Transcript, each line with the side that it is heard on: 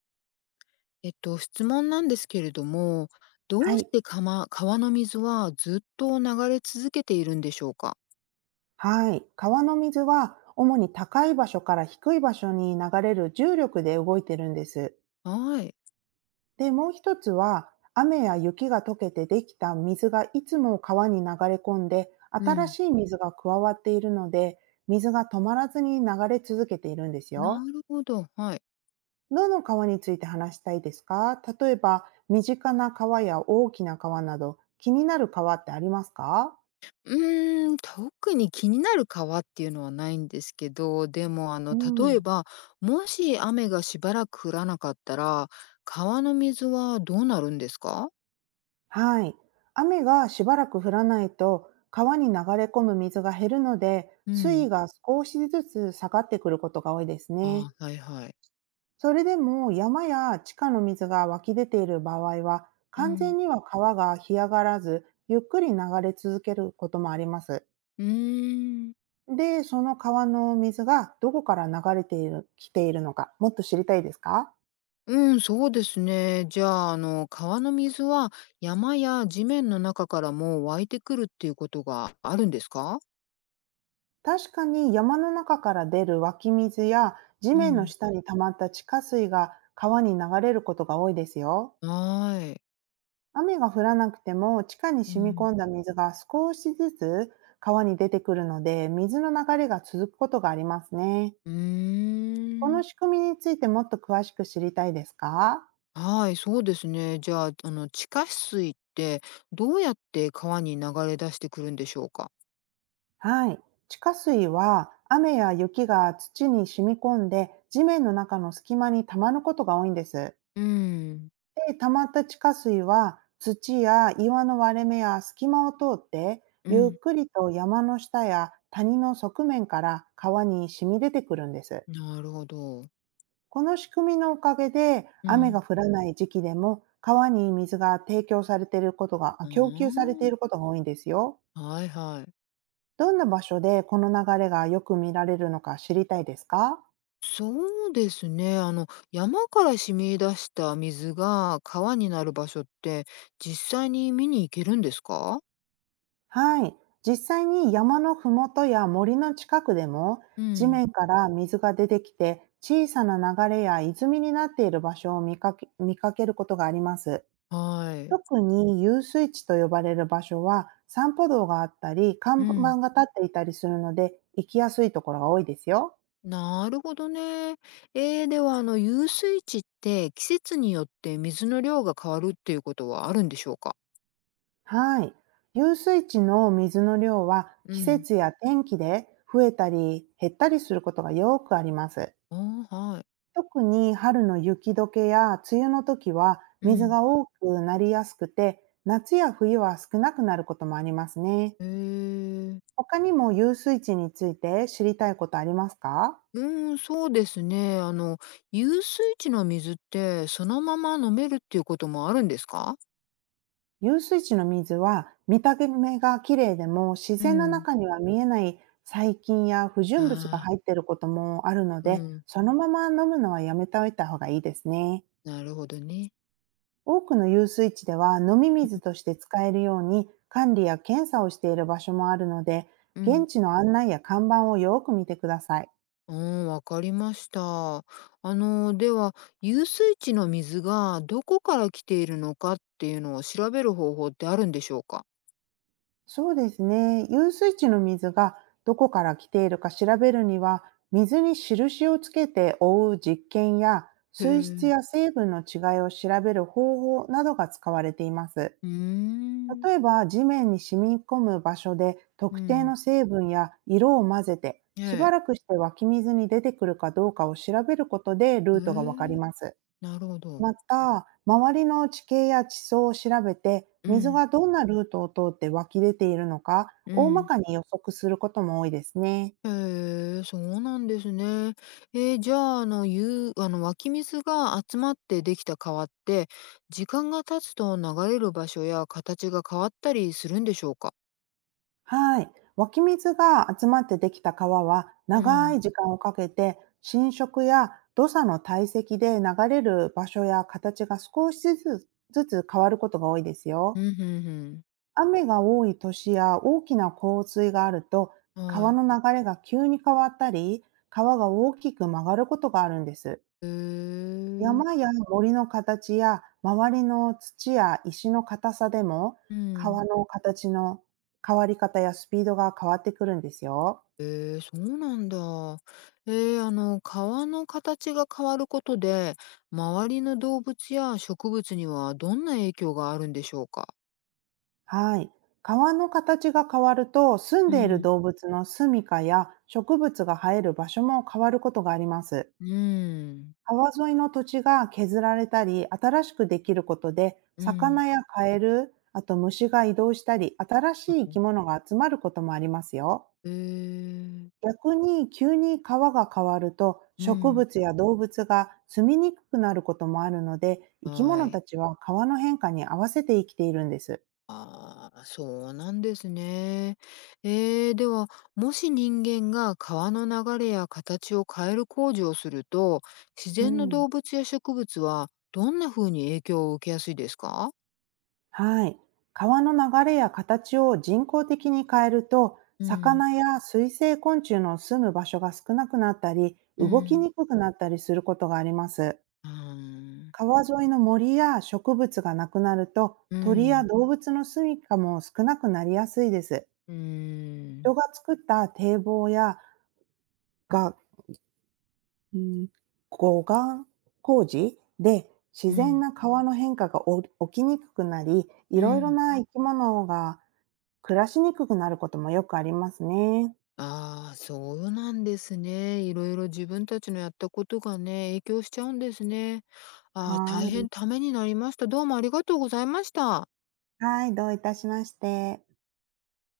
left: 質問なんですけれども、ど
right: は
left: うし
right: い。
left: てかま川の水はずっと流れ続けているんでしょうか？
right: はい。川の水は、主に高い場所から低い場所に流れる重力で動いてるんです。
left: はい。
right: で、もう一つは、雨や雪が溶けてできた水がいつも川に流れ込んで、
left: う
right: 新
left: ん。
right: しい水が加わっているので、水が止まらずに流れ続けているんです
left: な
right: よ。
left: るほど、はい。
right: どの川について話したいですか？例えば、身近な川や大きな川など、気になる川ってありますか？
left: うーん、特に気になる川っていうのはないんですけど、でもあ
right: う
left: の、例え
right: ん。
left: ば、もし雨がしばらく降らなかったら、川の水はどうなるんですか？
right: はい。雨がしばらく降らないと、川に流れ込む水が減るので、
left: う
right: 水
left: ん。
right: 位が少しずつ下がってくることが多いですね。
left: ああ、はいはい。
right: それでも山や地下の水が湧き出ている場合は、
left: う
right: 完全
left: ん。
right: には川が干上がらず、ゆっくり流れ続けることもあります。
left: うーん。
right: で、その川の水がどこから流れている、来ているのか、もっと知りたいですか？
left: うん、そうですね。じゃあ、川の水は山や地面の中からも湧いてくるっていうことがあるんですか？
right: 確かに山の中から出る湧き水や地
left: う
right: 面の
left: ん、
right: 下に溜まった地下水が川に流れることが多いですよ。
left: はい。
right: 雨が降らなくても地下に
left: う
right: 染み込
left: ん、
right: んだ水が少しずつ川に出てくるので、水の流れが続くことがありますね。
left: う
right: こ
left: ー
right: の
left: ん。
right: 仕組みについてもっと詳しく知りたいですか？
left: はい、そうですね。じゃあ、地下水ってどうやって川に流れ出してくるんでしょうか？
right: はい。地下水は雨や雪が土に染み込んで地面の中の隙間に溜まることが多いんです。
left: うん、
right: で、溜まった地下水は土や岩の割れ目や隙間を通って、
left: う
right: ゆっ
left: ん、
right: くりと山の下や谷の側面から川に染み出てくるんです。
left: なるほど。
right: この仕組みのおかげで、
left: う
right: 雨が
left: ん。
right: 降らない時期でも川に水が提供されていることが、あ
left: う
right: 供給されて
left: ー
right: い
left: ん。
right: ることが多いんですよ。
left: はいはい。
right: どんな場所でこの流れがよく見られるのか知りたいですか？
left: そうですね。あの、山から染み出した水が川になる場所って、実際に見に行けるんですか？
right: はい。実際に山のふもとや森の近くでも
left: う
right: 地
left: ん、
right: 面から水が出てきて、小さな流れや泉になっている場所を見かけることがあります。
left: はい。
right: 特に遊水地と呼ばれる場所は散歩道があったり看
left: うん。
right: 板が立っていたりするので、行きやすいところが多いですよ。
left: なるほどね。えー、では遊水地って季節によって水の量が変わるっていうことはあるんでしょうか？
right: はい。遊水地の水の量は
left: う
right: 季
left: ん、
right: 節や天気で増えたり減ったりすることがよくあります。
left: ああ、はい。
right: 特に春の雪解けや梅雨の時は
left: う
right: 水
left: ん。
right: が多くなりやすくて、夏や冬は少なくなることもありますね。
left: えー、
right: 他にも遊水地について知りたいことありますか？
left: うん、そうですね。あの、遊水地の水ってそのまま飲めるっていうこともあるんですか？
right: 遊水地の水は見た目が綺麗でも自
left: う
right: 然の
left: ん。
right: 中には見えない細菌や不
left: あ
right: 純物が入っ
left: あ。
right: ていることもあるの
left: う
right: で、
left: ん、
right: そのまま飲むのはやめておいた方がいいですね。
left: なるほどね。
right: 多くの遊水地では飲み水
left: う
right: として使えるように管理や検査をしている場所もあるので、
left: ん、う
right: 現
left: ん、
right: 地の案内や看板をよく見てください。
left: うん、わかりました。あの、では、遊水地の水がどこから来ているのかっていうのを調べる方法ってあるんでしょうか？
right: そうですね。遊水地の水がどこから来ているか調べるには、水に印をつけて覆う実験や、
left: へ
right: 水質
left: え、
right: や成分の違いを調べる方法などが使われています。
left: うーん、
right: 例えば、地面に染み込む場所で
left: う
right: 特定の
left: ん、
right: 成分や色を混ぜて、
left: え
right: しば
left: え、
right: らくして湧き水に出てくるかどうかを調べることで
left: へ
right: ルートがわかり
left: え、
right: ます。
left: なるほど。
right: また、周りの地形や地層を調べて、
left: う
right: 水
left: ん、
right: がどんなルートを通って湧き出ているのか、
left: う
right: 大ま
left: ん。
right: かに予測することも多いですね。
left: へえ、そうなんですね。えー、じゃあ、あの、ゆう、あの、湧き水が集まってできた川って、時間が経つと流れる場所や形が変わったりするんでしょうか？
right: はい。湧き水が集まってできた川は
left: う
right: 長
left: ん。
right: い時間をかけて浸食や土砂の堆積で流れる場所や形が少しずつ変わることが多いです
left: う
right: よ。
left: ん、うん、うん。
right: 雨が多い年や大きな洪水があると、
left: は
right: 川
left: い。
right: の流れが急に変わったり川が大きく曲がることがあるんです。
left: へえ、
right: 山や森の形や周りの土や石の硬さでも、
left: うん。
right: 川の形の変わり方やスピードが変わってくるんですよ。
left: へえー、そうなんだ。えー、あの、川の形が変わることで、周りの動物や植物にはどんな影響があるんでしょうか？
right: はい。川の形が変わると、住ん
left: う
right: でいる
left: ん。
right: 動物の住処や植物が生える場所も変わることがあります。
left: うん。
right: 川沿いの土地が削られたり新しくできることで、
left: うん。
right: 魚やカエル、あと虫が移動したり新しい生き物が集まることもありますよ。
left: へえ。
right: 逆に急に川が変わると、
left: う
right: 植
left: ん。
right: 物や動物が住みにくくなることもあるので、生き
left: は
right: 物た
left: い。
right: ちは川の変化に合わせて生きているんです。
left: ああ、そうなんですね。ええ、では、もし人間が川の流れや形を変える工事をすると、自
right: う
left: 然の
right: ん。
left: 動物や植物はどんな風に影響を受けやすいですか？
right: はい。川の流れや形を人工的に変えると、
left: うん、
right: 魚や水生昆虫の住む場所が少なくなったり、
left: う
right: 動き
left: ん。
right: にくくなったりすることがあります。
left: うーん。
right: 川沿いの森や植物がなくなると、
left: う
right: 鳥や
left: ん。
right: 動物の住みかも少なくなりやすいです。
left: うー
right: 人
left: ん。
right: が作った堤防やが、うん、護岸工事で、自
left: う
right: 然
left: ん、
right: な川の変化が起きにくくなり、い
left: う
right: ろいろ
left: ん。
right: な生き物が暮らしにくくなることもよくありますね。
left: ああ、そうなんですね。いろいろ自分たちのやったことがね、影響しちゃうんですね。ああ、大
right: は
left: 変
right: い。
left: ためになりました。どうもありがとうございました。
right: はい、どういたしまして。